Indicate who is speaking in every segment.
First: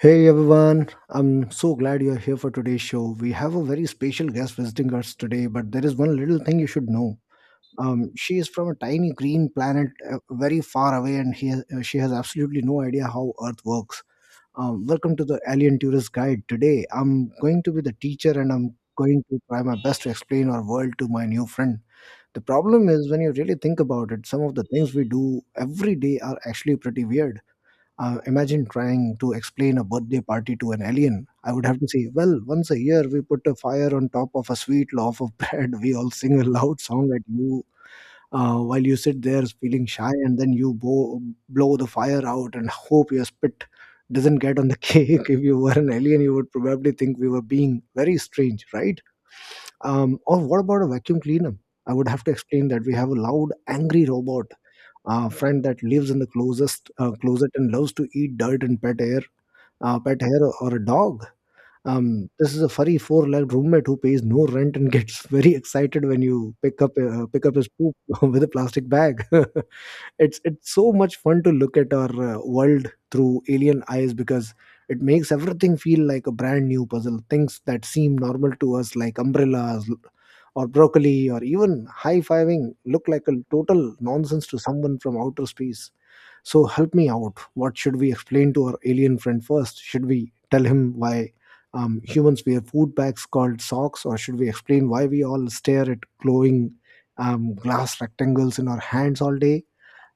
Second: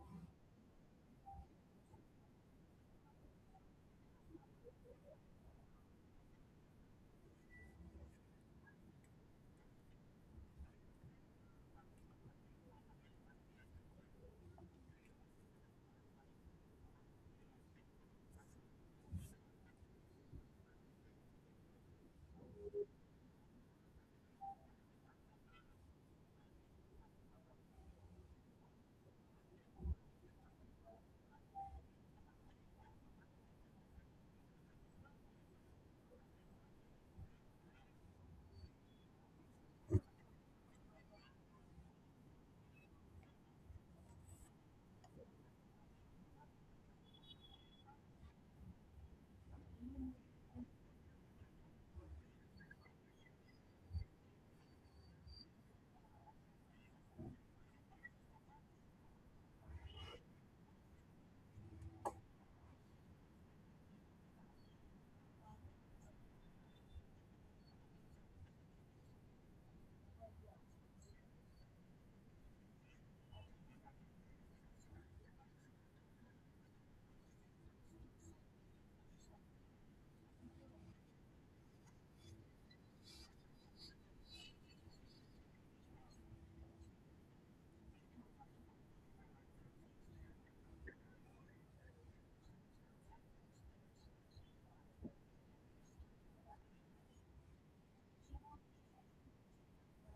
Speaker 1: Hey everyone, I'm so glad you're here for today's show. We have a very special guest visiting us today, but there is one little thing you should know. She is from a tiny green planet, very far away, and she has absolutely no idea how Earth works. Welcome to the Alien Tourist Guide. Today, I'm going to be the teacher and I'm going to try my best to explain our world to my new friend. The problem is, when you really think about it, some of the things we do every day are actually pretty weird. Uh, imagine trying to explain a birthday party to an alien. I would have to say, well, once a year we put a fire on top of a sweet loaf of bread. We all sing a loud song at you while you sit there feeling shy, and then blow the fire out and hope your spit doesn't get on the cake. If you were an alien, you would probably think we were being very strange, right? Or what about a vacuum cleaner? I would have to explain that we have a loud, angry robot friend that lives in the closest closet and loves to eat dirt and pet hair, or a dog. This is a furry four-legged roommate who pays no rent and gets very excited when you pick up his poop with a plastic bag. It's so much fun to look at our world through alien eyes, because it makes everything feel like a brand new puzzle. Things that seem normal to us, like umbrellas or broccoli or even high-fiving, look like a total nonsense to someone from outer space. So help me out, what should we explain to our alien friend first? Should we tell him why humans wear food bags called socks, or should we explain why we all stare at glowing glass rectangles in our hands all day?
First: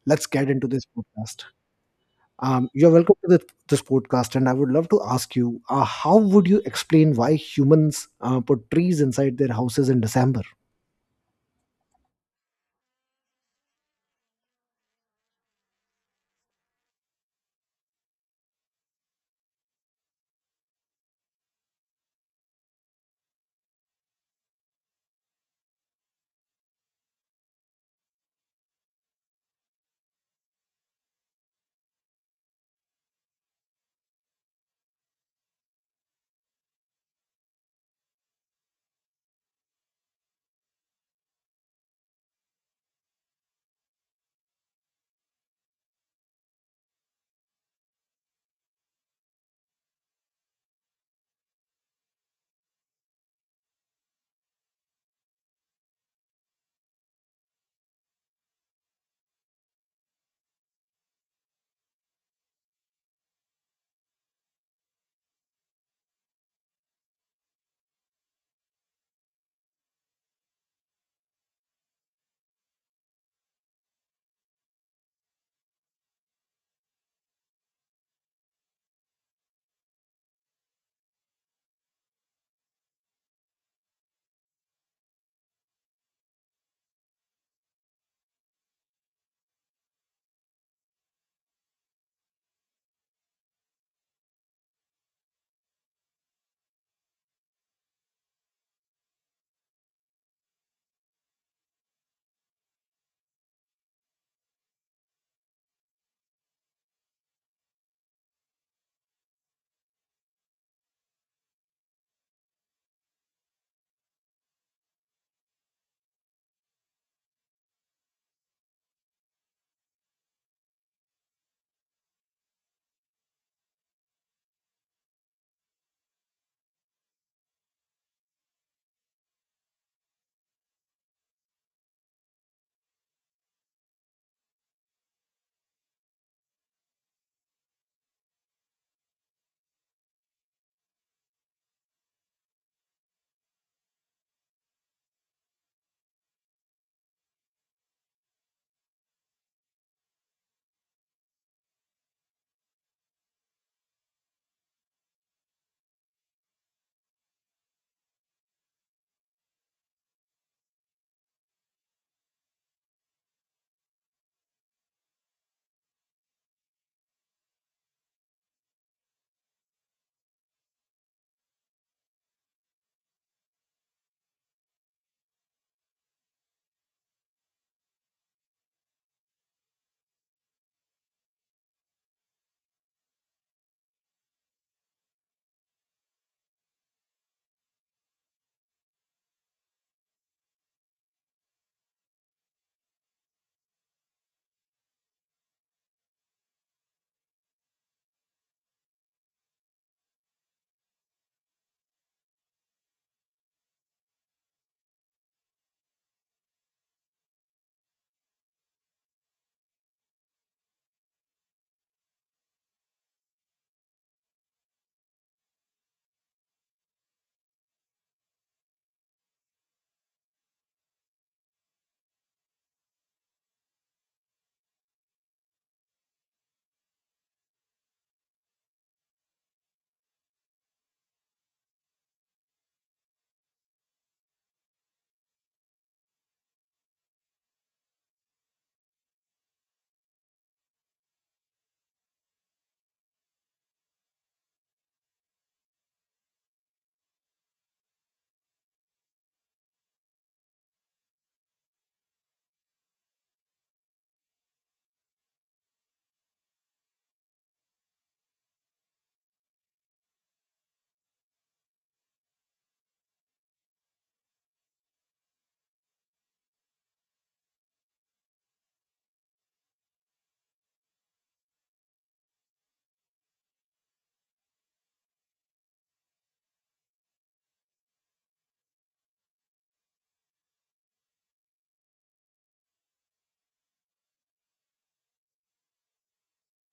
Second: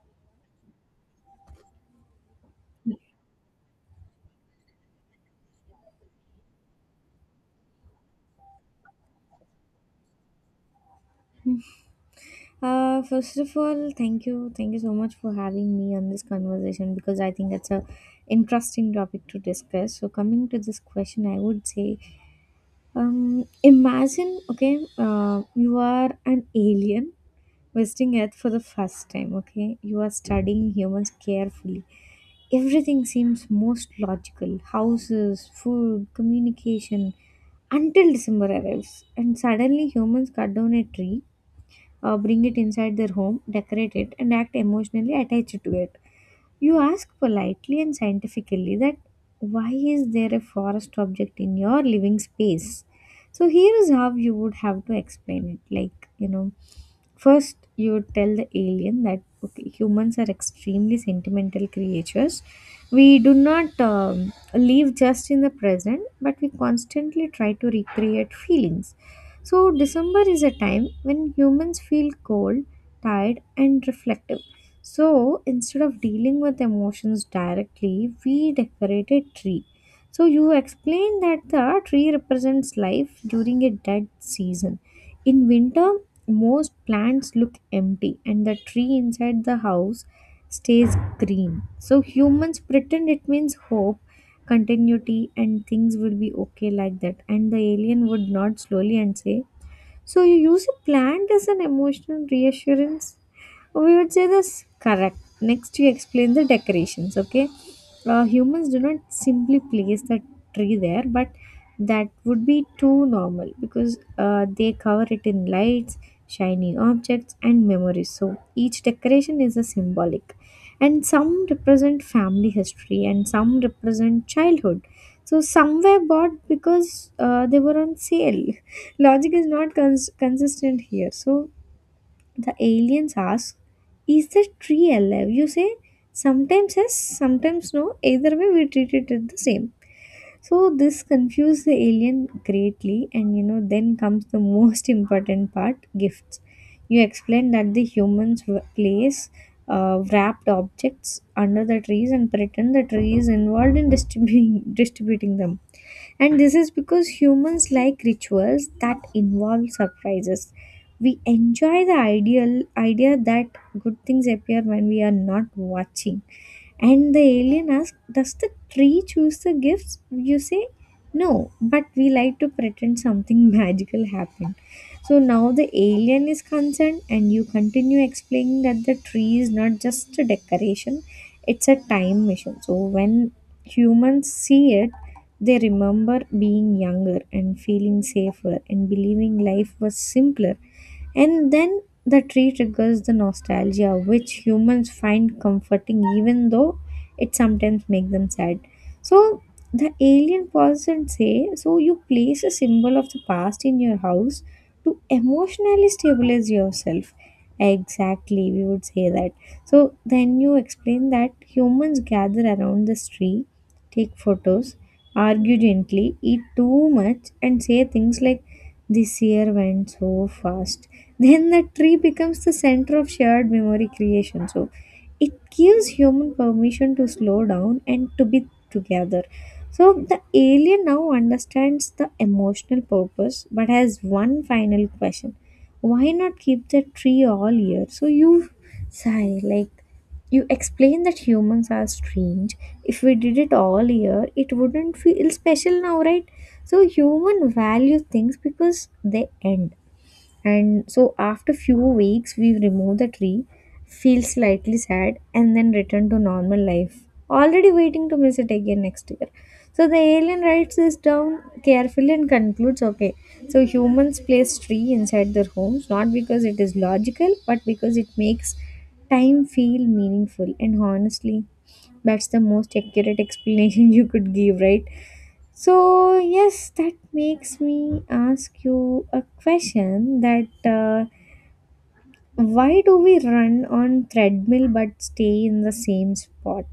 Speaker 1: Let's get into this podcast. You're welcome to this podcast, and I would love to ask you, how would you explain why humans put trees inside their houses in December?
Speaker 2: First of all, thank you so much for having me on this conversation because I think that's a interesting topic to discuss. So, coming to this question, I would say, imagine, okay, you are an alien visiting Earth for the first time. Okay, you are studying humans carefully. Everything seems most logical: houses, food, communication. Until December arrives, and suddenly humans cut down a tree, bring it inside their home, decorate it, and act emotionally attached to it. You ask politely and scientifically that why is there a forest object in your living space? So here is how you would have to explain it. Like, you know, first you would tell the alien that okay, humans are extremely sentimental creatures. We do not live just in the present, but we constantly try to recreate feelings. So December is a time when humans feel cold, tired, and reflective, so instead of dealing with emotions directly, we decorate a tree. So you explained that the tree represents life during a dead season. In winter, most plants look empty and the tree inside the house stays green. So humans pretend it means hope, continuity, and things will be okay like that. And the alien would nod slowly and say, so you use a plant as an emotional reassurance? So, we would say this correct. Next you explain the decorations, okay, humans do not simply place the tree there, but that would be too normal because they cover it in lights, shiny objects and memories, so each decoration is a symbolic, and some represent family history and some represent childhood. So some were bought because they were on sale. Logic is not consistent here. So the aliens ask, is the tree alive? You say, sometimes yes, sometimes no. Either way, we treat it as the same. So this confused the alien greatly, and you know, then comes the most important part, gifts. You explain that the humans place wrapped objects under the trees and pretend the tree is involved in distributing distributing them, and this is because humans like rituals that involve surprises. We enjoy the ideal idea that good things appear when we are not watching. And the alien asks, does the tree choose the gifts? You say, no, but we like to pretend something magical happened. So now the alien is concerned, and you continue explaining that the tree is not just a decoration, it's a time machine. So when humans see it, they remember being younger and feeling safer and believing life was simpler. And then the tree triggers the nostalgia, which humans find comforting, even though it sometimes makes them sad. So the alien person say, so you place a symbol of the past in your house to emotionally stabilize yourself. Exactly, we would say that. So then you explain that humans gather around this tree, take photos, argue gently, eat too much, and say things like, this year went so fast, then the tree becomes the center of shared memory creation. So it gives human permission to slow down and to be together. So the alien now understands the emotional purpose but has one final question. Why not keep the tree all year? So you sigh, like you explain that humans are strange. If we did it all year, it wouldn't feel special now, right? So human value things because they end, and so after few weeks we remove the tree, feel slightly sad and then return to normal life, already waiting to miss it again next year. So the alien writes this down carefully and concludes, okay, so humans place tree inside their homes not because it is logical but because it makes time feel meaningful. And honestly, that's the most accurate explanation you could give, right? So, yes, that makes me ask you a question that why do we run on treadmill but stay in the same spot?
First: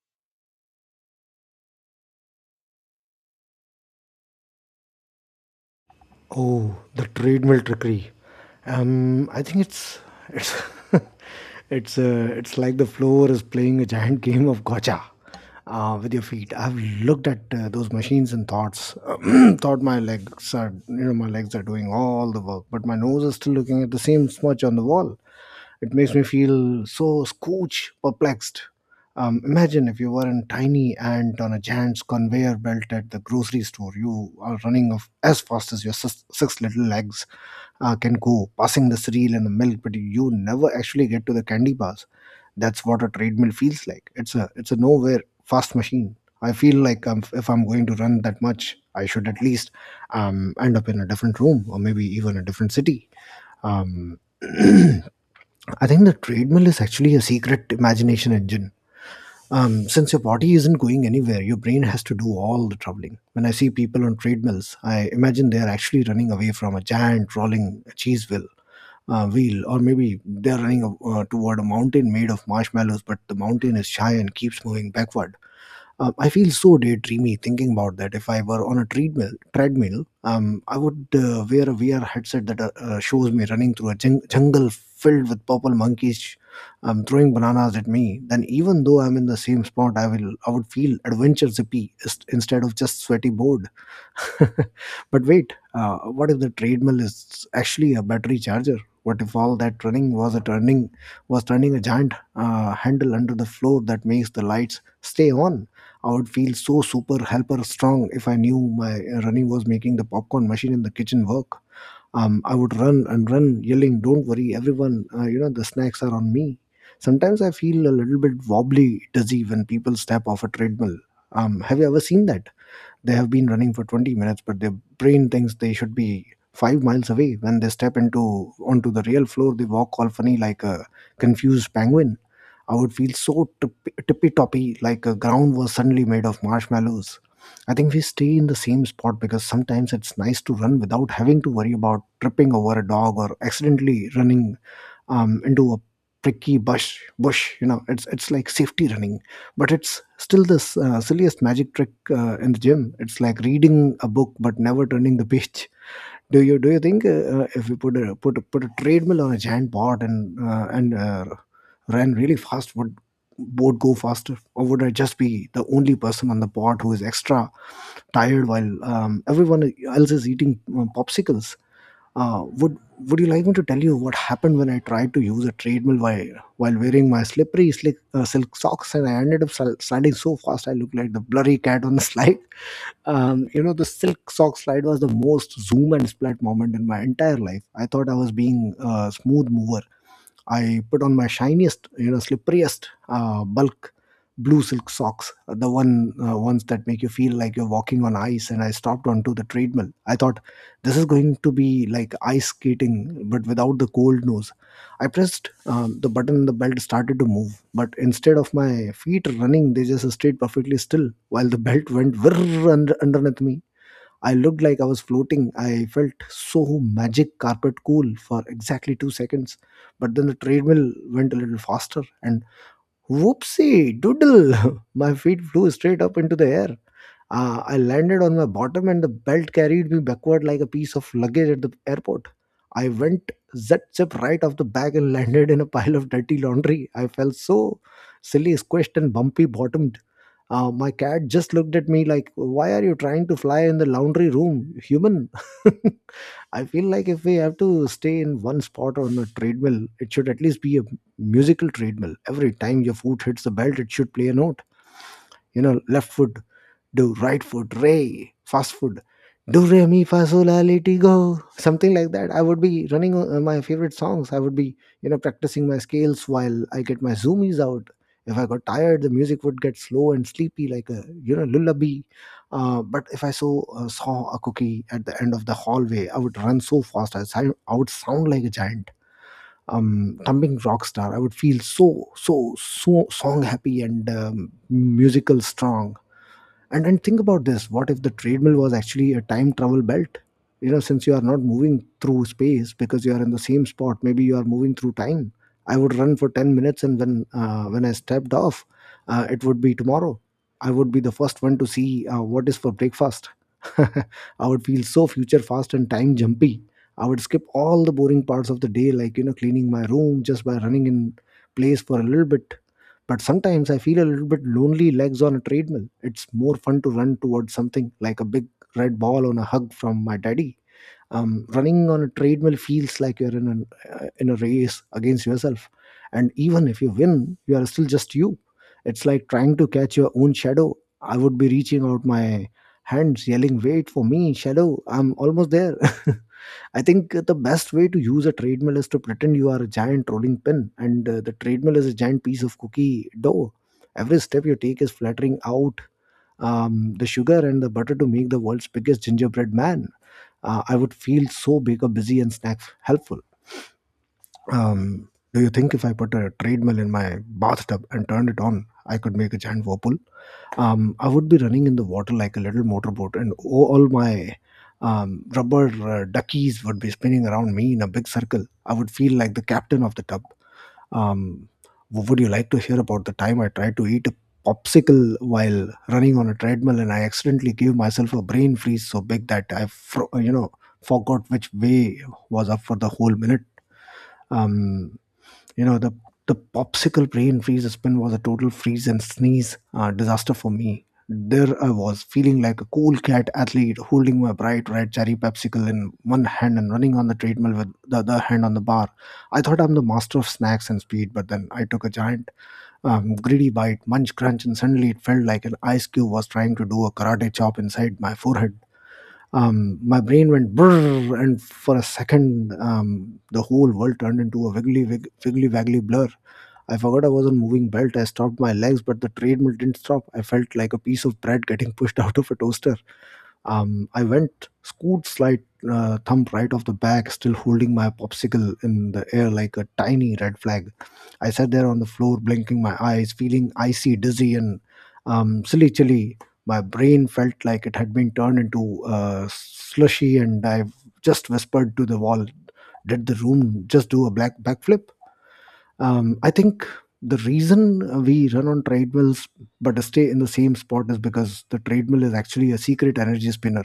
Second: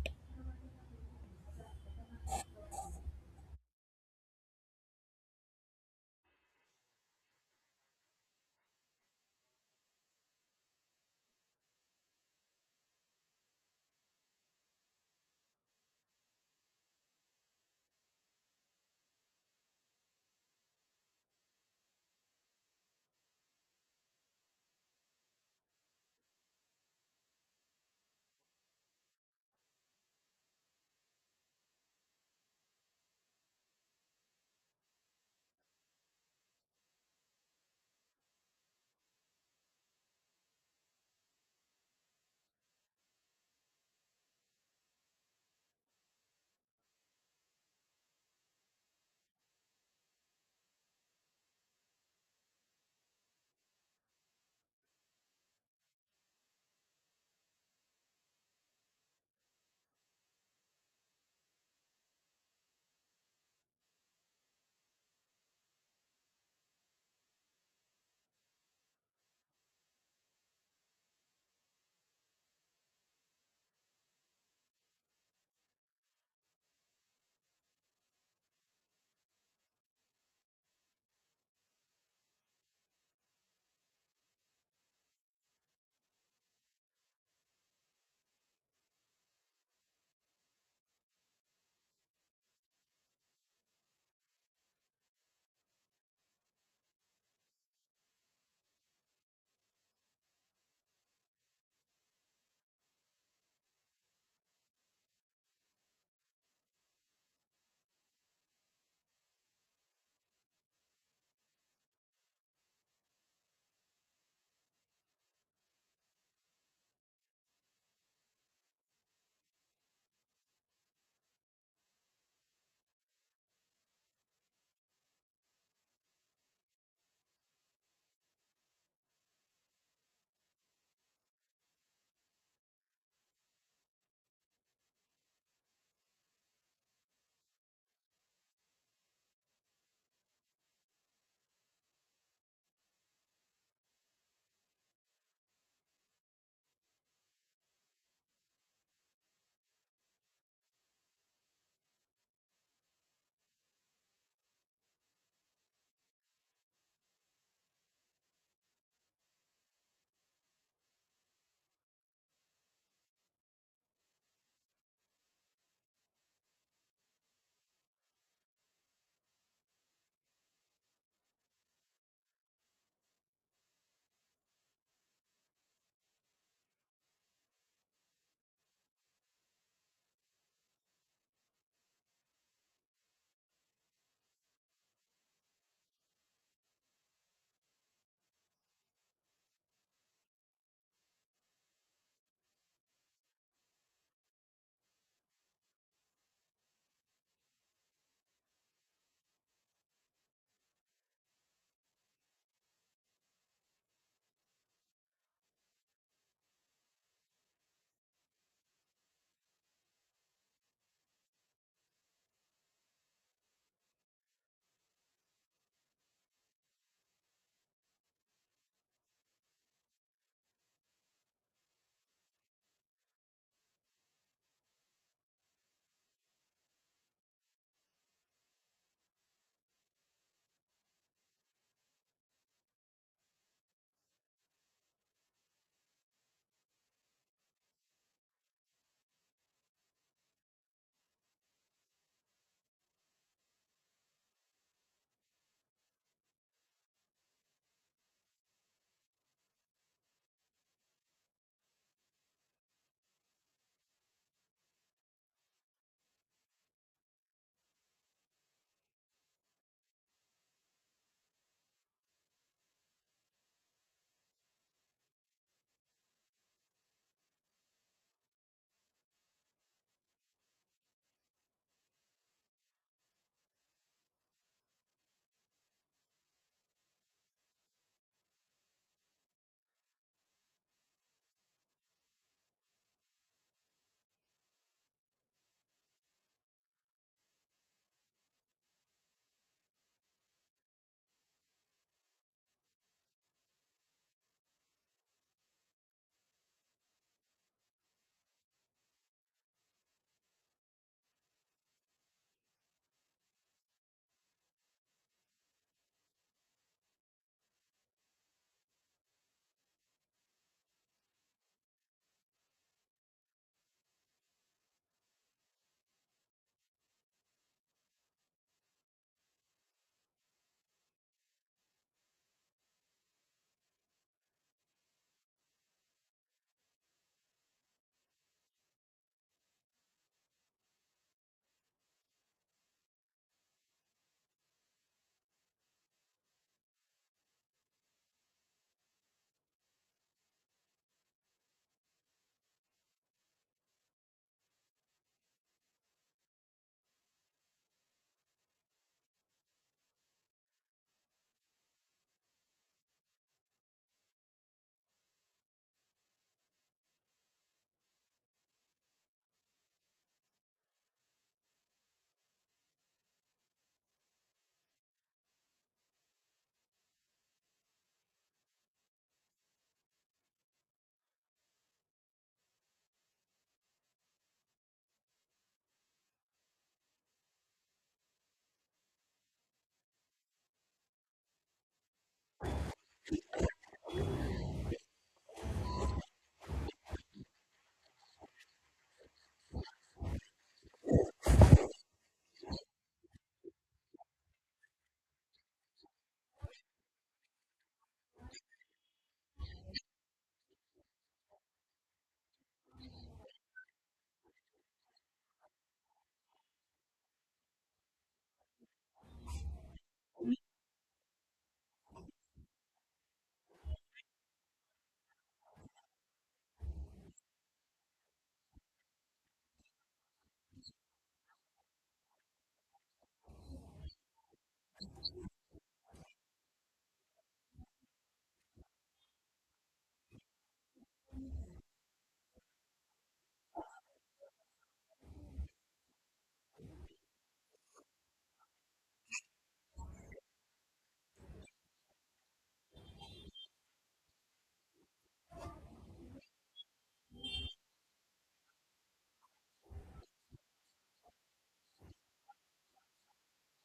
Speaker 1: Oh, the treadmill trickery. I think it's it's like the floor is playing a giant game of gotcha with your feet. I've looked at those machines and thoughts thought, my legs are, you know, my legs are doing all the work, but my nose is still looking at the same smudge on the wall. It makes me feel so scooch perplexed. Imagine if you were a tiny ant on a giant's conveyor belt at the grocery store. You are running off as fast as your six little legs can go, passing the cereal and the milk, but you never actually get to the candy bars. That's what a treadmill feels like. It's a nowhere fast machine. I feel like I if I'm going to run that much, I should at least end up in a different room or maybe even a different city. Um, I think the treadmill is actually a secret imagination engine. Um, since your body isn't going anywhere, your brain has to do all the troubling. When I see people on treadmills, I imagine they're actually running away from a giant rolling cheese wheel, or maybe they're running toward a mountain made of marshmallows, but the mountain is shy and keeps moving backward. I feel so daydreamy thinking about that. If I were on a treadmill, I would wear a VR headset that shows me running through a jungle filled with purple monkeys, throwing bananas at me. Then, even though I'm in the same spot, I would feel adventure zippy instead of just sweaty bored. But wait, what if the treadmill is actually a battery charger? What if all that running was turning a giant handle under the floor that makes the lights stay on? I would feel so super helper strong if I knew my running was making the popcorn machine in the kitchen work. I would run and run, yelling, "Don't worry, everyone! You know the snacks are on me." Sometimes I feel a little bit wobbly, dizzy when people step off a treadmill. Have you ever seen that? They have been running for 20 minutes, but their brain thinks they should be 5 miles away. When they step into onto the real floor, they walk all funny like a confused penguin. I would feel so tippy toppy, like a ground was suddenly made of marshmallows. I think we stay in the same spot because sometimes it's nice to run without having to worry about tripping over a dog or accidentally running into a pricky bush, you know. It's like safety running, but it's still this silliest magic trick in the gym. It's like reading a book but never turning the page. Do you think, if we put a treadmill on a giant pot and ran really fast, would boat go faster, or would I just be the only person on the pot who is extra tired while everyone else is eating popsicles? uh, would Would you like me to tell you what happened when I tried to use a treadmill while wearing my slippery slick, silk socks, and I ended up sliding so fast I looked like the blurry cat on the slide. You know, the silk sock slide was the most zoom and splat moment in my entire life. I thought I was being a smooth mover. I put on my shiniest, you know, slipperiest, bulk blue silk socks, the ones that make you feel like you're walking on ice. And I stopped onto the treadmill. I thought, this is going to be like ice skating, but without the cold nose. I pressed the button, and the belt started to move, but instead of my feet running, they just stayed perfectly still while the belt went whirr underneath me. I looked like I was floating. I felt so magic carpet cool for exactly 2 seconds. But then the treadmill went a little faster, and whoopsie doodle, my feet flew straight up into the air. I landed on my bottom and the belt carried me backward like a piece of luggage at the airport. I went zip zip right off the bag and landed in a pile of dirty laundry. I felt so silly, squished, and bumpy bottomed. My cat just looked at me like, why are you trying to fly in the laundry room, human? I feel like if we have to stay in one spot on a treadmill, it should at least be a musical treadmill. Every time your foot hits the belt, it should play a note. You know, left foot do, right foot ray, fast food do re mi fa sol la li, go, something like that. I would be running my favorite songs, I would be, you know, practicing my scales while I get my zoomies out. If I got tired, the music would get slow and sleepy, like a, you know, lullaby. But if I saw a cookie at the end of the hallway I would run so fast I would sound like a giant thumping rock star. I would feel so so song happy and musical strong. And then think about this: what if the treadmill was actually a time travel belt? You know, since you are not moving through space because you are in the same spot, maybe you are moving through time. I would run for 10 minutes, and when I stepped off, it would be tomorrow. I would be the first one to see what is for breakfast. I would feel so future fast and time jumpy. I would skip all the boring parts of the day, like, you know, cleaning my room just by running in place for a little bit. But sometimes I feel a little bit lonely legs on a treadmill. It's more fun to run towards something like a big red ball on a hug from my daddy. Running on a treadmill feels like you're in a race against yourself, and even if you win, you are still just you. It's like trying to catch your own shadow. I would be reaching out my hands, yelling, "Wait for me, shadow! I'm almost there." I think the best way to use a treadmill is to pretend you are a giant rolling pin, and the treadmill is a giant piece of cookie dough. Every step you take is flattering out the sugar and the butter to make the world's biggest gingerbread man. I would feel so big busy and snack helpful. Do you think if I put a treadmill in my bathtub and turned it on, I could make a giant whirlpool? I would be running in the water like a little motorboat, and all my rubber duckies would be spinning around me in a big circle. I would feel like the captain of the tub. Um, would you like to hear about the time I tried to eat a popsicle while running on a treadmill, and I accidentally gave myself a brain freeze so big that I forgot which way was up for the whole minute? Um, you know, the the popsicle brain freeze spin was a total freeze and sneeze disaster for me. There I was, feeling like a cool cat athlete, holding my bright red cherry popsicle in one hand and running on the treadmill with the other hand on the bar. I thought I'm the master of snacks and speed, but then I took a giant, greedy bite, munch, crunch, and suddenly it felt like an ice cube was trying to do a karate chop inside my forehead. My brain went brrr, and for a second, the whole world turned into a wiggly, waggly blur. I forgot I was on moving belt. I stopped my legs, but the treadmill didn't stop. I felt like a piece of bread getting pushed out of a toaster. I went scoot slide thumb right off the back, still holding my popsicle in the air like a tiny red flag. I sat there on the floor, blinking my eyes, feeling icy, dizzy, and silly chilly. My brain felt like it had been turned into slushy, and I just whispered to the wall, "Did the room just do a black backflip?" I think the reason we run on treadmills but stay in the same spot is because the treadmill is actually a secret energy spinner.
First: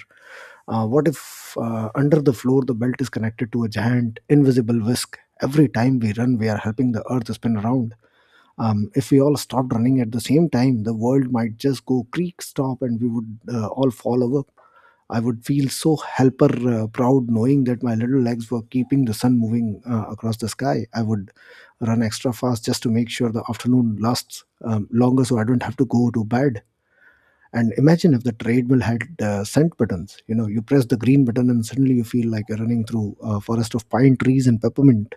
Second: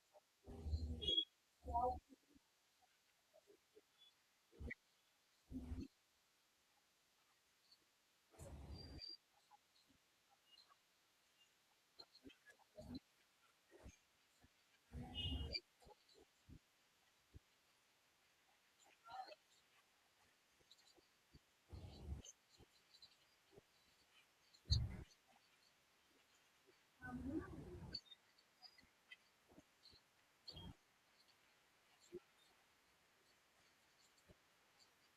Speaker 1: What if under the floor the belt is connected to a giant invisible whisk? Every time we run, we are helping the earth spin around. If we all stopped running at the same time, the world might just go creak stop, and we would all fall over. I would feel so helper proud, knowing that my little legs were keeping the sun moving across the sky. I would run extra fast just to make sure the afternoon lasts longer so I don't have to go to bed. And imagine if the treadmill had scent buttons. You know, you press the green button and suddenly you feel like you're running through a forest of pine trees and peppermint,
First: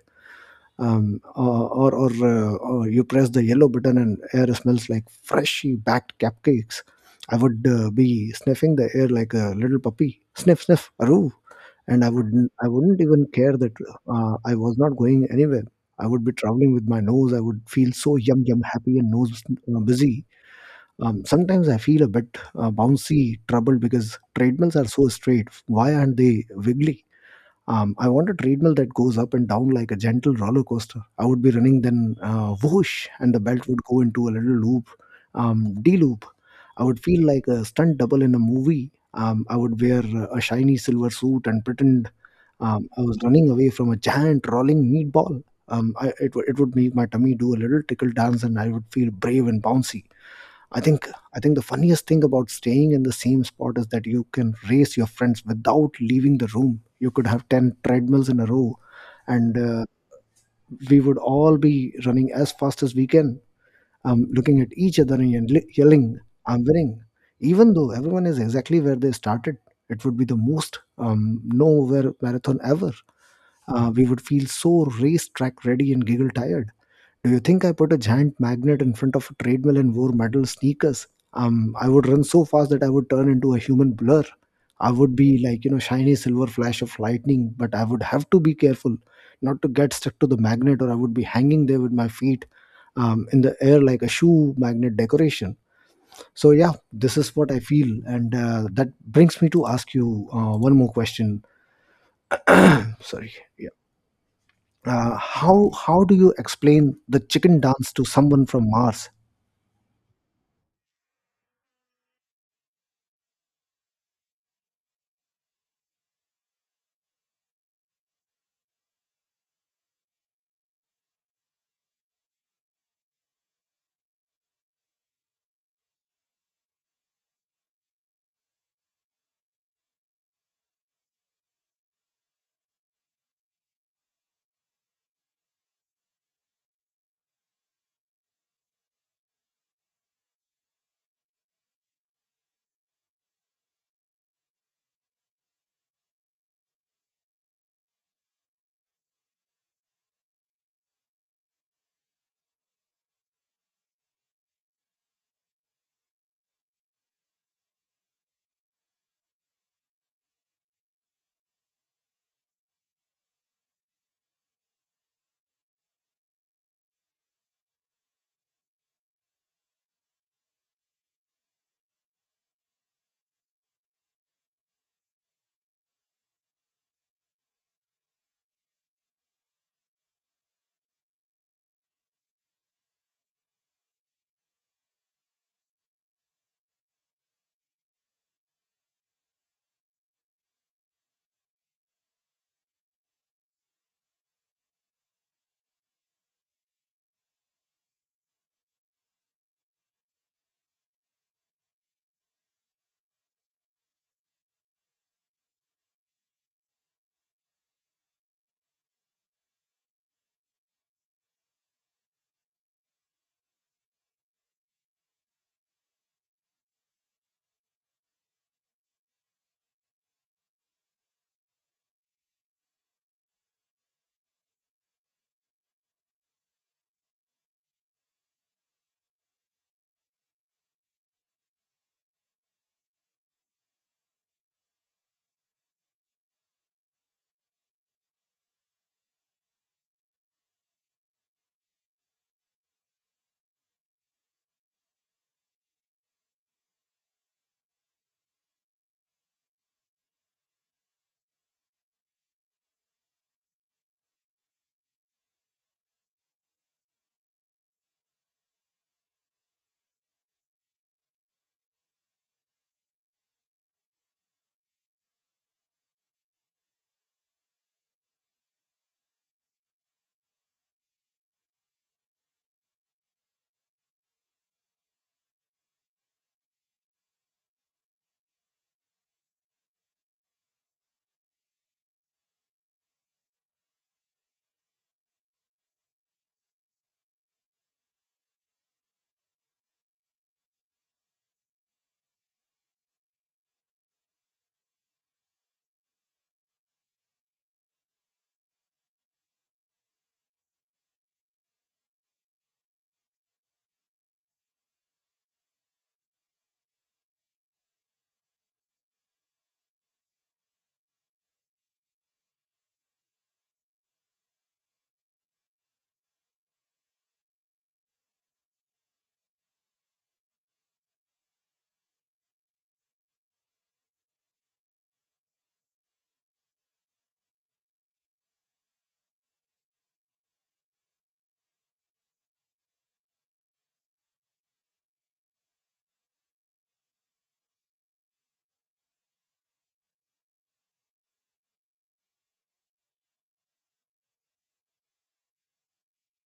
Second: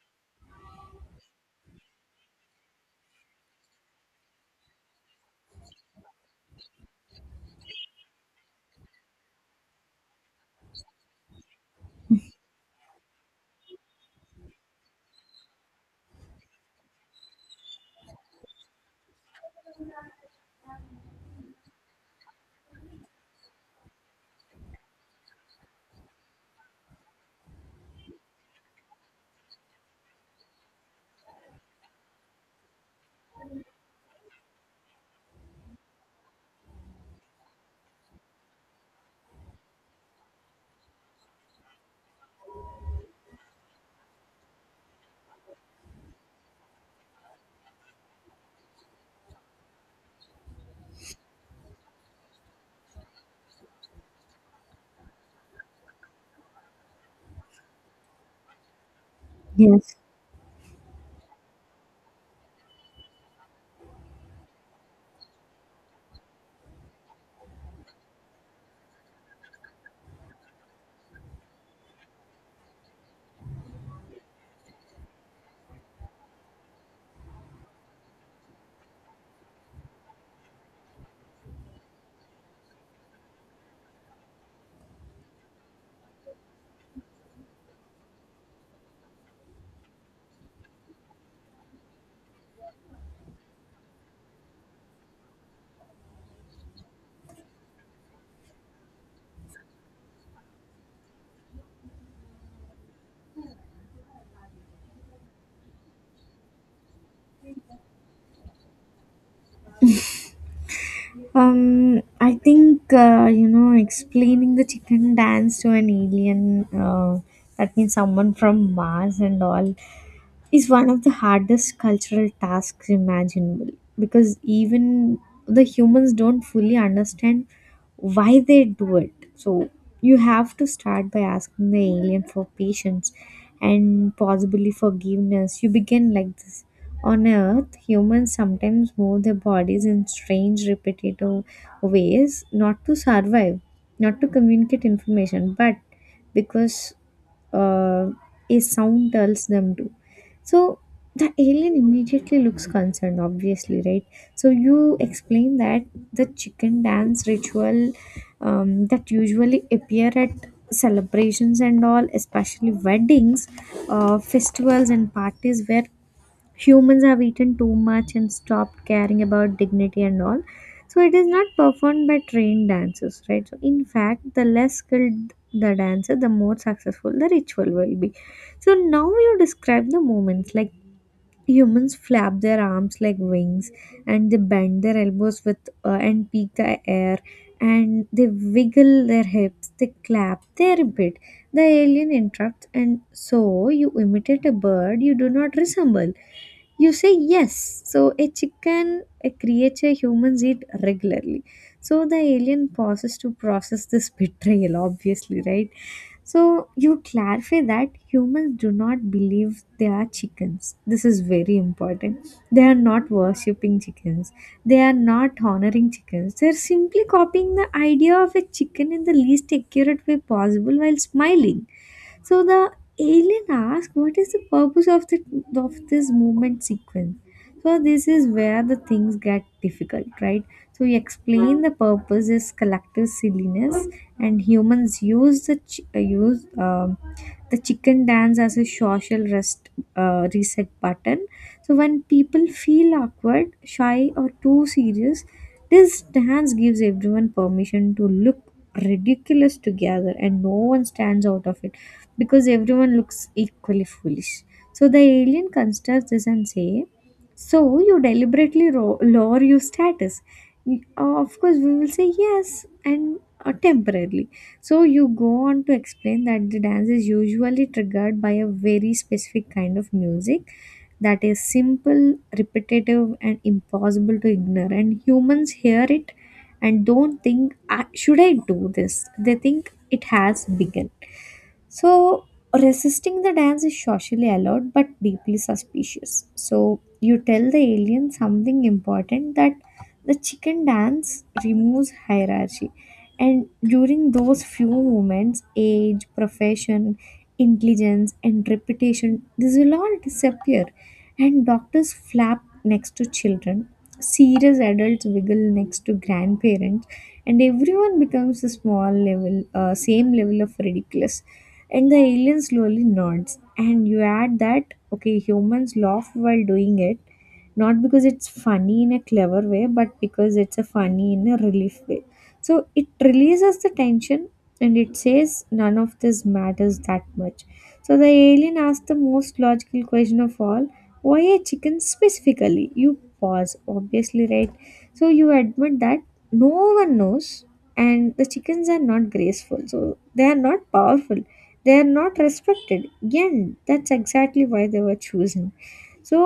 Speaker 1: or you press the yellow button and air smells like freshly baked cupcakes. I would be sniffing the air like a little puppy. Sniff, sniff, aroo. And I wouldn't even care that I was not going anywhere. I would be traveling with my nose. I would feel so yum yum happy and nose busy. Sometimes I feel a bit bouncy, troubled because treadmills are so straight. Why aren't they wiggly? I want a treadmill that goes up and down like a gentle roller coaster. I would be running, then whoosh, and the belt would go into a little loop, D loop. I would feel like a stunt double in a movie. I would wear a shiny silver suit and pretend I was running away from a giant rolling meatball. It would make my tummy do a little tickle dance, and I would feel brave and bouncy. I think I think the funniest thing about staying in the same spot is that you can race your friends without leaving the room. You could have 10 treadmills in a row, and
Speaker 2: Yes.
Speaker 1: we would all be running as fast as we can, looking at each other and yelling, I'm winning. Even though everyone is exactly where they started, it would be the most nowhere marathon ever. We would feel so racetrack ready and giggle tired. Do you think I put a giant magnet in front of a treadmill and wore metal sneakers? I would run so fast that I would turn into a human blur. I would be like, you know, shiny silver flash of lightning, but I would have to be careful not to get stuck to the magnet, or I would be hanging there with my feet in the air like a shoe magnet decoration. So, yeah, this is what I feel. And that brings me to ask you one more question. Sorry. How do you explain the chicken dance to someone from Mars?
Speaker 2: I think you know explaining the chicken dance to an alien. That means someone from Mars and all, is one of the hardest cultural tasks imaginable because even the humans don't fully understand why they do it. So you have to start by asking the alien for patience and possibly forgiveness. You begin like this. On Earth, humans sometimes move their bodies in strange, repetitive ways, not to survive, not to communicate information, but because uh, a sound tells them to. So the alien immediately looks concerned, obviously, right? So you explain that the chicken dance ritual, that usually appear at celebrations and all, especially weddings, festivals, and parties where humans have eaten too much and stopped caring about dignity and all. So it is not performed by trained dancers, right? So in fact, the less skilled the dancer, the more successful the ritual will be. So now you describe the moments like, humans flap their arms like wings and they bend their elbows with and peak the air, and they wiggle their hips, they clap their bit. The alien interrupts, and so you imitate a bird you do not resemble. You say yes. So, a chicken, a creature humans eat regularly. So, the alien pauses to process this betrayal, obviously, right? So you clarify that humans do not believe they are chickens. This is very important. They are not worshipping chickens. They are not honoring chickens. They are simply copying the idea of a chicken in the least accurate way possible while smiling. So the alien asks, "What is the purpose of the of this movement sequence?" So this is where the things get difficult, right? So you explain the purpose is collective silliness, and humans use the use the chicken dance as a social rest reset button. So when people feel awkward, shy, or too serious, this dance gives everyone permission to look ridiculous together, and no one stands out of it because everyone looks equally foolish. So the alien considers this and say, "So you deliberately lower your status." Of course, we will say yes and temporarily. So you go on to explain that the dance is usually triggered by a very specific kind of music that is simple, repetitive, and impossible to ignore. And humans hear it and don't think, "Ah, should I do this? They think it has begun. So, resisting the dance is socially allowed but deeply suspicious. So, you tell the alien something important, that the chicken dance removes hierarchy. And during those few moments, age, profession, intelligence, and reputation, this will all disappear. And doctors flap next to children, serious adults wiggle next to grandparents, and everyone becomes a small level, same level of ridiculous. And the alien slowly nods, and you add that, okay, humans laugh while doing it, not because it's funny in a clever way, but because it's a funny in a relief way. So it releases the tension and it says none of this matters that much. So the alien asks the most logical question of all, why a chicken specifically? You pause, obviously, right? So you admit that no one knows, and the chickens are not graceful, so they are not powerful, they are not respected. Again, that's exactly why they were chosen. So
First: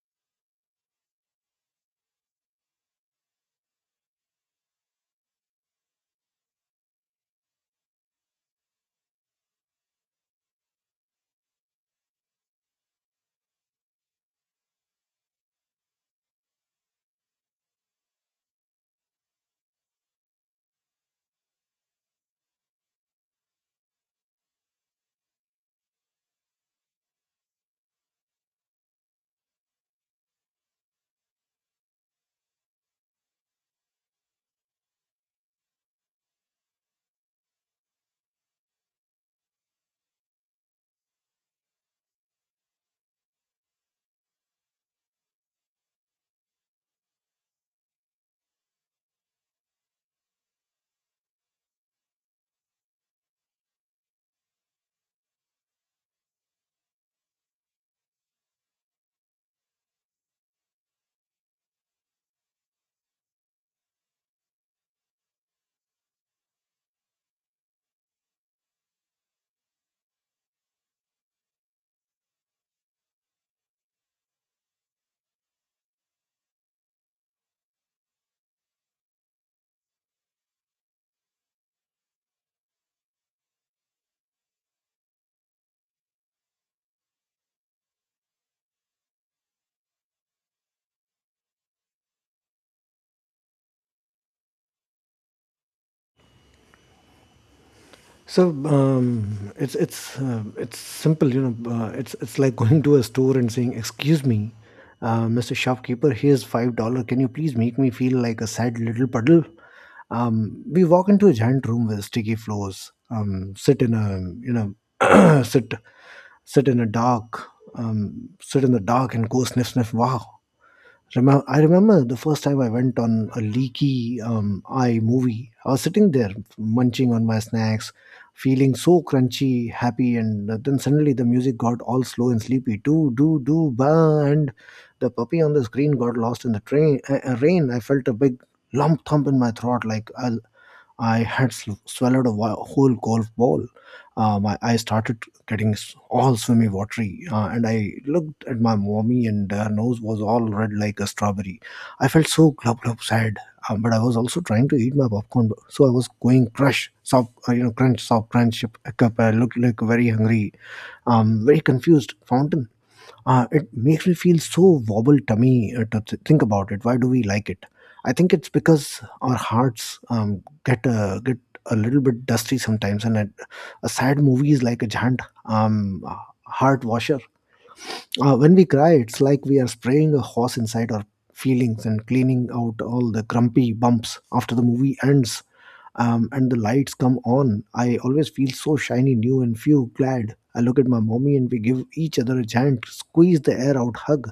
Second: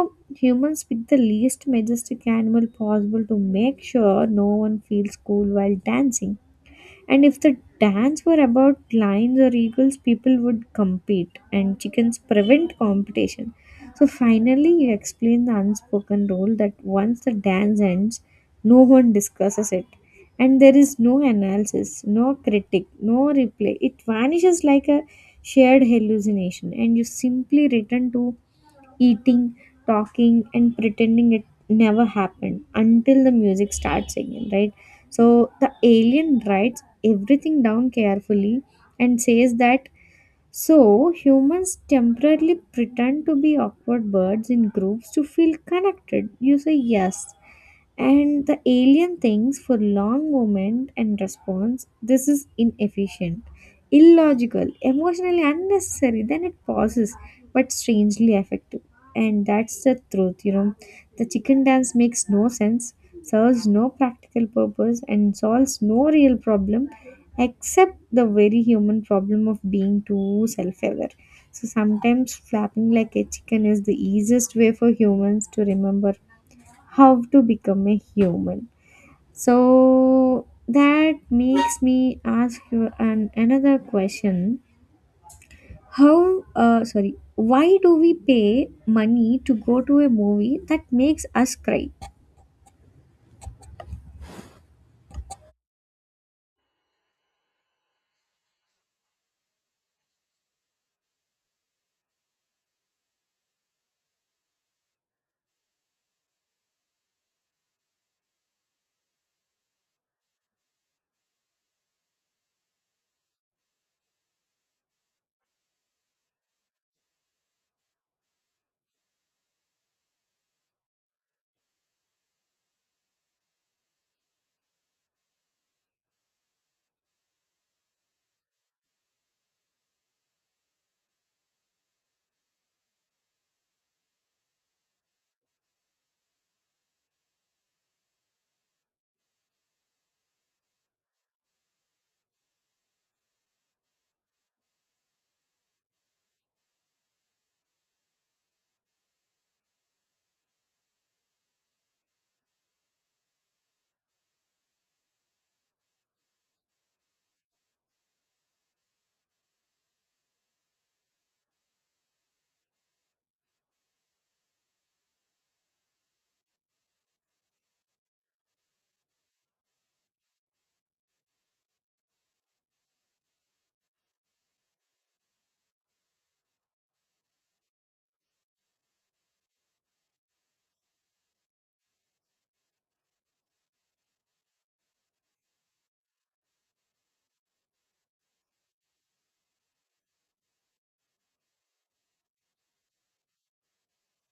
Speaker 2: humans pick the least majestic animal possible to make sure no one feels cool while dancing, and if the dance were about lions or eagles, people would compete, and chickens prevent competition. So finally, you explain the unspoken rule that once the dance ends, no one discusses it. And there is no analysis, no critic, no replay. It vanishes like a shared hallucination, and you simply return to eating, talking, and pretending it never happened until the music starts again, right? So the alien writes everything down carefully and says that, so, humans temporarily pretend to be awkward birds in groups to feel connected. You say yes. And the alien thinks for long moment and responds, this is inefficient, illogical, emotionally unnecessary. Then it pauses, but strangely effective. And that's the truth, you know. The chicken dance makes no sense, serves no practical purpose, and solves no real problem except the very human problem of being too self-aware. So sometimes flapping like a chicken is the easiest way for humans to remember how to become a human. So that makes me ask you an another question. How sorry, why do we pay money to go to a movie that makes us cry?
Speaker 1: So it's simple, you know. It's like going to a store and saying, "Excuse me, Mr. Shopkeeper, here's $5. Can you please make me feel like a sad little puddle?" We walk into a giant room with sticky floors. Sit in a sit in a dark sit in the dark and go sniff sniff. Wow, I remember the first time I went on a leaky eye movie. I was sitting there munching on my snacks, feeling so crunchy, happy, and then suddenly the music got all slow and sleepy. Do do do ba, and the puppy on the screen got lost in the train rain. I felt a big lump thump in my throat, like I had swallowed a whole golf ball. I started getting all swimmy watery, and I looked at my mommy, and her nose was all red like a strawberry. I felt so glub glub sad, but I was also trying to eat my popcorn, so I was going crush, soft, crunch, soft crunch, a cup. I looked like very hungry, very confused fountain. It makes me feel so wobble tummy to think about it. Why do we like it? I think it's because our hearts get a little bit dusty sometimes, and a sad movie is like a giant heart washer. When we cry, it's like we are spraying a hose inside our feelings and cleaning out all the grumpy bumps. After the movie ends and the lights come on, I always feel so shiny, new, and feel glad. I look at my mommy and we give each other a giant squeeze the air out hug,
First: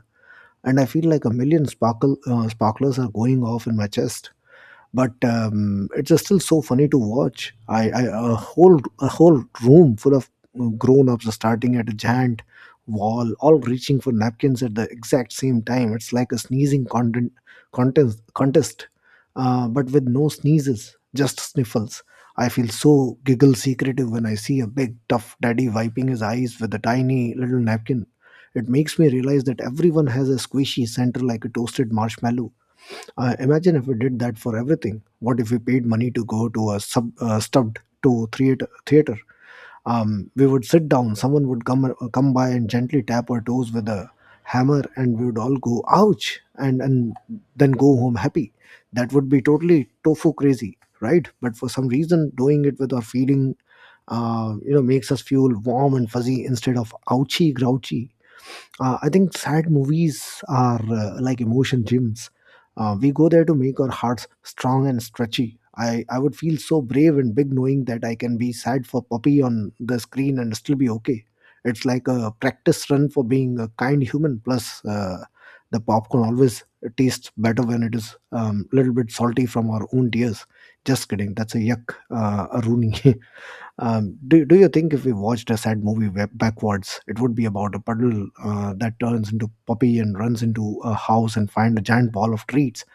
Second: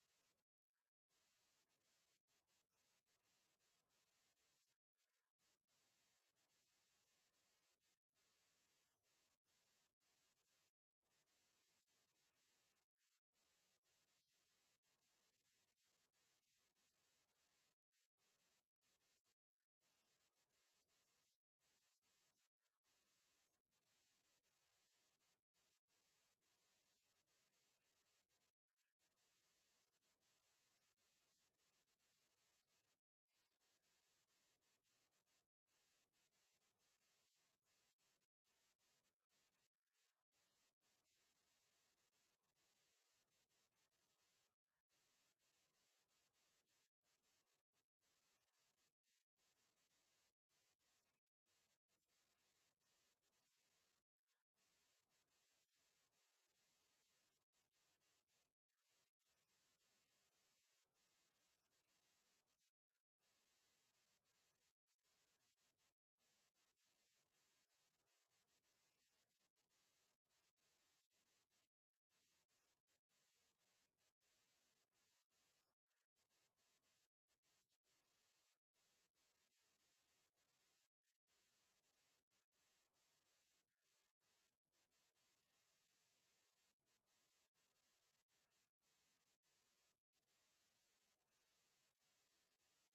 Speaker 1: and I feel like a million sparklers are going off in my chest. But it's just still so funny to watch. I A whole room full of grown ups starting at a giant wall, all reaching for napkins at the exact same time. It's like a sneezing content, contest contest, but with no sneezes, just sniffles. I feel so giggle secretive when I see a big tough daddy wiping his eyes with a tiny little napkin. It makes me realize that everyone has a squishy center like a toasted marshmallow. Imagine if we did that for everything. What if we paid money to go to a sub stubbed to theater? Theater. We would sit down. Someone would come by and gently tap our toes with a hammer, and we would all go ouch, and then go home happy. That would be totally tofu crazy, right? But for some reason, doing it with our feeling, makes us feel warm and fuzzy instead of ouchy grouchy. I think sad movies are like emotion gyms. We go there to make our hearts strong and stretchy. I would feel so brave and big knowing that I can be sad for puppy on the screen and still be okay. It's like a practice run for being a kind human. Plus, the popcorn always tastes better when it is a little bit salty from our own tears. Just kidding. That's a yuck, a Rooney. Do you think if we watched a sad movie backwards, it would be about a puddle that turns into puppy and runs into a house and find a giant ball of treats?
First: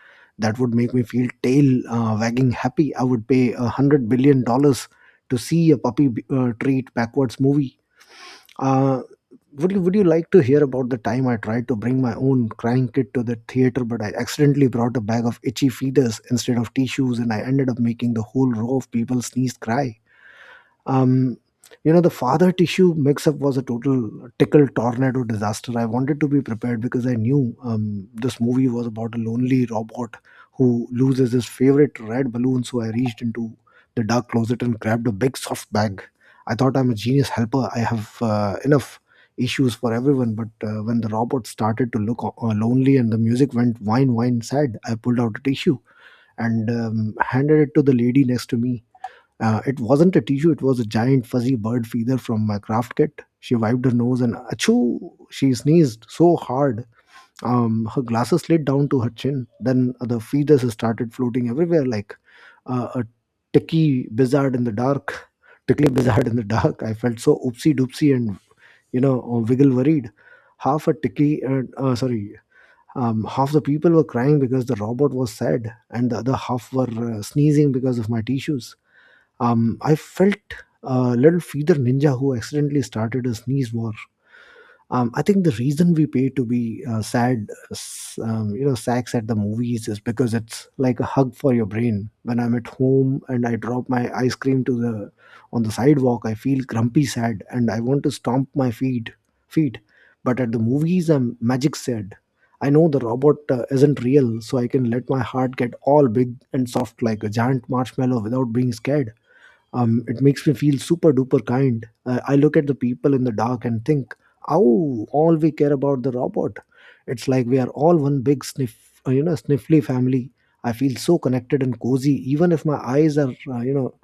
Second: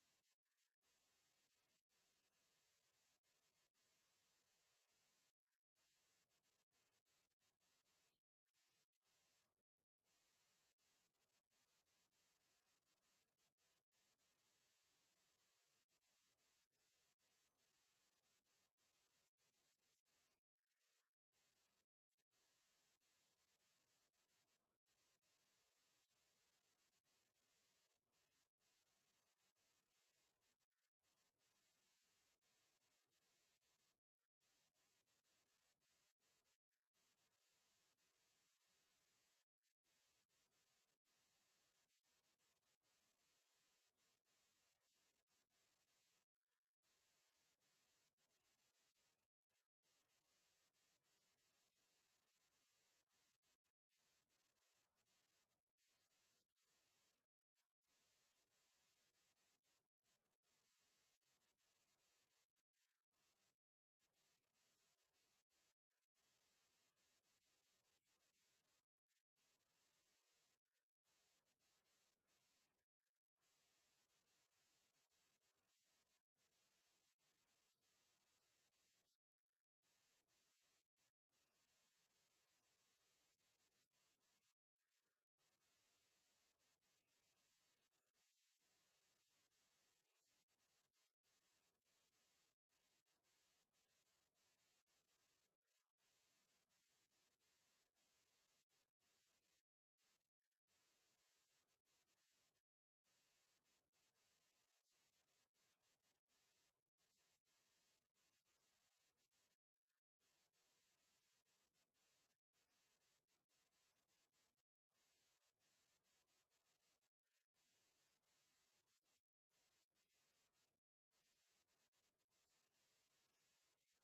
Speaker 1: That would make me feel tail wagging happy. I would pay $100 billion to see a puppy treat backwards movie. Uh, would you like to hear about the time I tried to bring my own crying kit to the theater, but I accidentally brought a bag of itchy feeders instead of tissues, and I ended up making the whole row of people sneeze cry? um the father tissue mix up was a total tickle tornado disaster. I wanted to be prepared because I knew this movie was about a lonely robot who loses his favorite red balloon, so I reached into the dark closet and grabbed a big soft bag. I thought, I'm a genius helper, I have enough issues for everyone. But when the robot started to look lonely and the music went wine wine sad, I pulled out a tissue and handed it to the lady next to me. It wasn't a tissue, it was a giant fuzzy bird feeder from my craft kit. She wiped her nose and achoo, she sneezed so hard. Her glasses slid down to her chin. Then the feathers started floating everywhere like a ticky blizzard in the dark. Tickly blizzard in the dark. I felt so oopsie doopsie and, wiggle worried. Half a ticky, sorry, Half the people were crying because the robot was sad, and the other half were sneezing because of my tissues. I felt a little feeder ninja who accidentally started a sneeze war. I think the reason we pay to be sacks at the movies is because it's like a hug for your brain. When I'm at home and I drop my ice cream to the on the sidewalk, I feel grumpy sad and I want to stomp my feet, but at the movies, I'm magic sad. I know the robot isn't real, so I can let my heart get all big and soft like a giant marshmallow without being scared. It makes me feel super duper kind. I look at the people in the dark and think, oh, all we care about the robot. It's like we are all one big sniff, sniffly family. I feel so connected and cozy, even if my eyes are, you know,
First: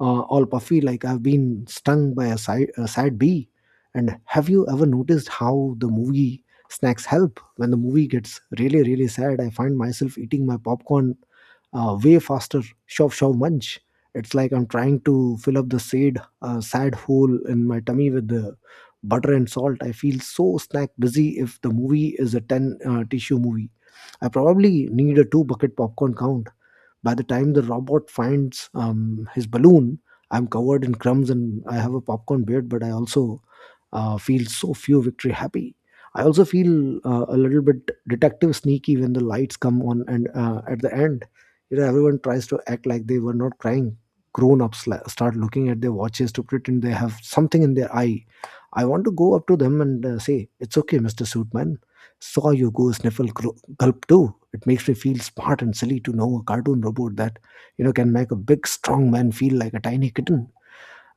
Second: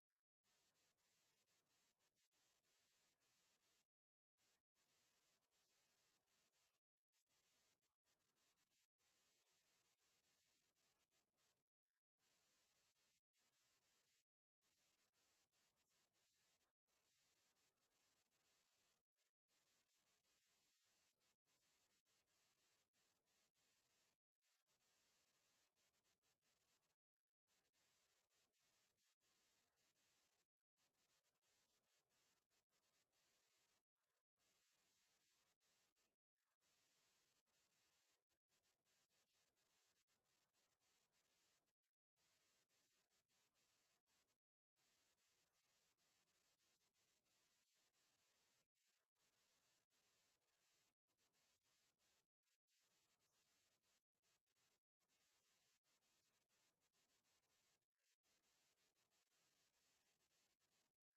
Speaker 1: uh, all puffy like I've been stung by a sad bee. And have you ever noticed how the movie snacks help? When the movie gets really, really sad, I find myself eating my popcorn way faster, shove, shove, munch. It's like I'm trying to fill up the sad hole in my tummy with the butter and salt. I feel so snack busy. If the movie is a 10 tissue movie, I probably need a 2 bucket popcorn count. By the time the robot finds his balloon, I'm covered in crumbs and I have a popcorn beard, but I also feel so few victory happy. I also feel a little bit detective sneaky when the lights come on and at the end, you know, everyone tries to act like they were not crying. Grown ups start looking at their watches to pretend they have something in their eye. I want to go up to them and say, "It's okay, Mr. Suitman. Saw you go sniffle gulp too." It makes me feel smart and silly to know a cartoon robot that, you know, can make a big, strong man feel like a tiny kitten.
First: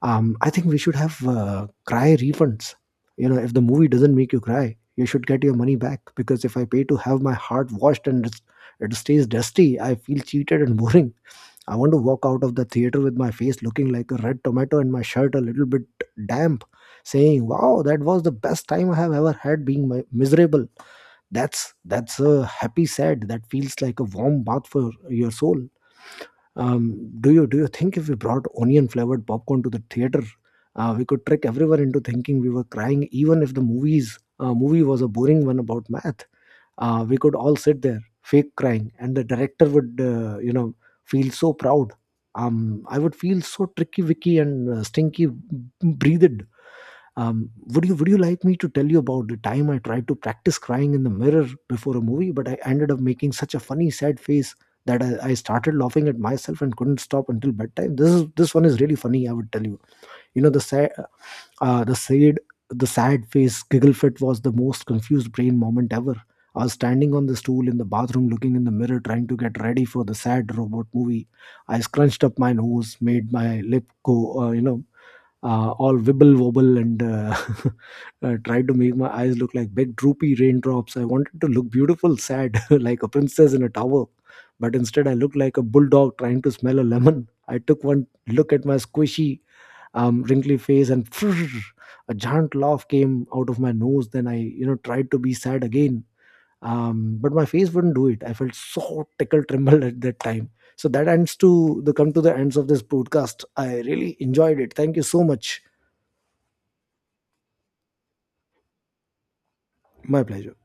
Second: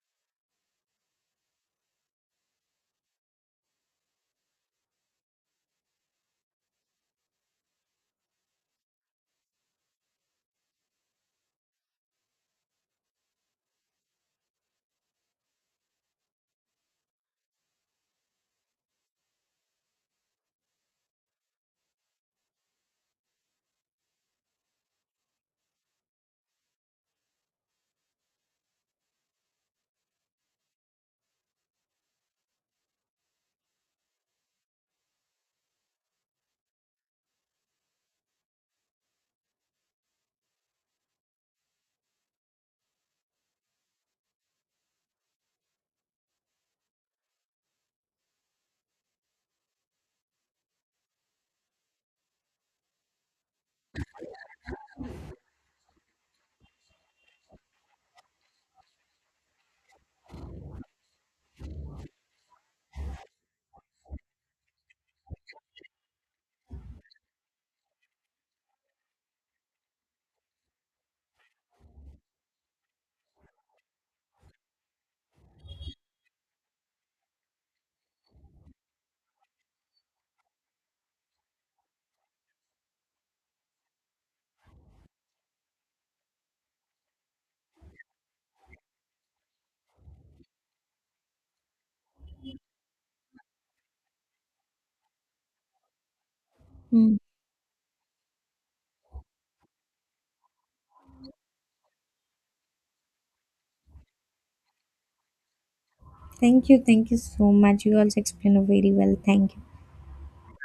Speaker 1: Um, I think we should have cry refunds. You know, if the movie doesn't make you cry, you should get your money back, because if I pay to have my heart washed and it stays dusty, I feel cheated and boring. I want to walk out of the theater with my face looking like a red tomato and my shirt a little bit damp, saying, "Wow, that was the best time I have ever had being miserable." That's a happy sad that feels like a warm bath for your soul. Do you think if we brought onion flavored popcorn to the theater, we could trick everyone into thinking we were crying, even if the movie was a boring one about math? We could all sit there, fake crying, and the director would, feel so proud. I would feel so tricky, wicky, and stinky, breathed. Would you like me to tell you about the time I tried to practice crying in the mirror before a movie, but I ended up making such a funny sad face that I started laughing at myself and couldn't stop until bedtime? This one is really funny. I would tell you. You know, the sad the sad the sad face giggle fit was the most confused brain moment ever. I was standing on the stool in the bathroom, looking in the mirror, trying to get ready for the sad robot movie. I scrunched up my nose, made my lip go, all wibble wobble and tried to make my eyes look like big droopy raindrops. I wanted to look beautiful, sad, like a princess in a tower, but instead I looked like a bulldog trying to smell a lemon. I took one look at my squishy, wrinkly face and a giant laugh came out of my nose. Then I, tried to be sad again.
Speaker 2: Hmm.
Speaker 1: But my face wouldn't do it. I felt so tickle tremble at that time. So that ends to the ends of this podcast. I really enjoyed it. Thank you so much.
Speaker 2: Thank you so much. You also explained very well. Thank you.
Speaker 1: My pleasure.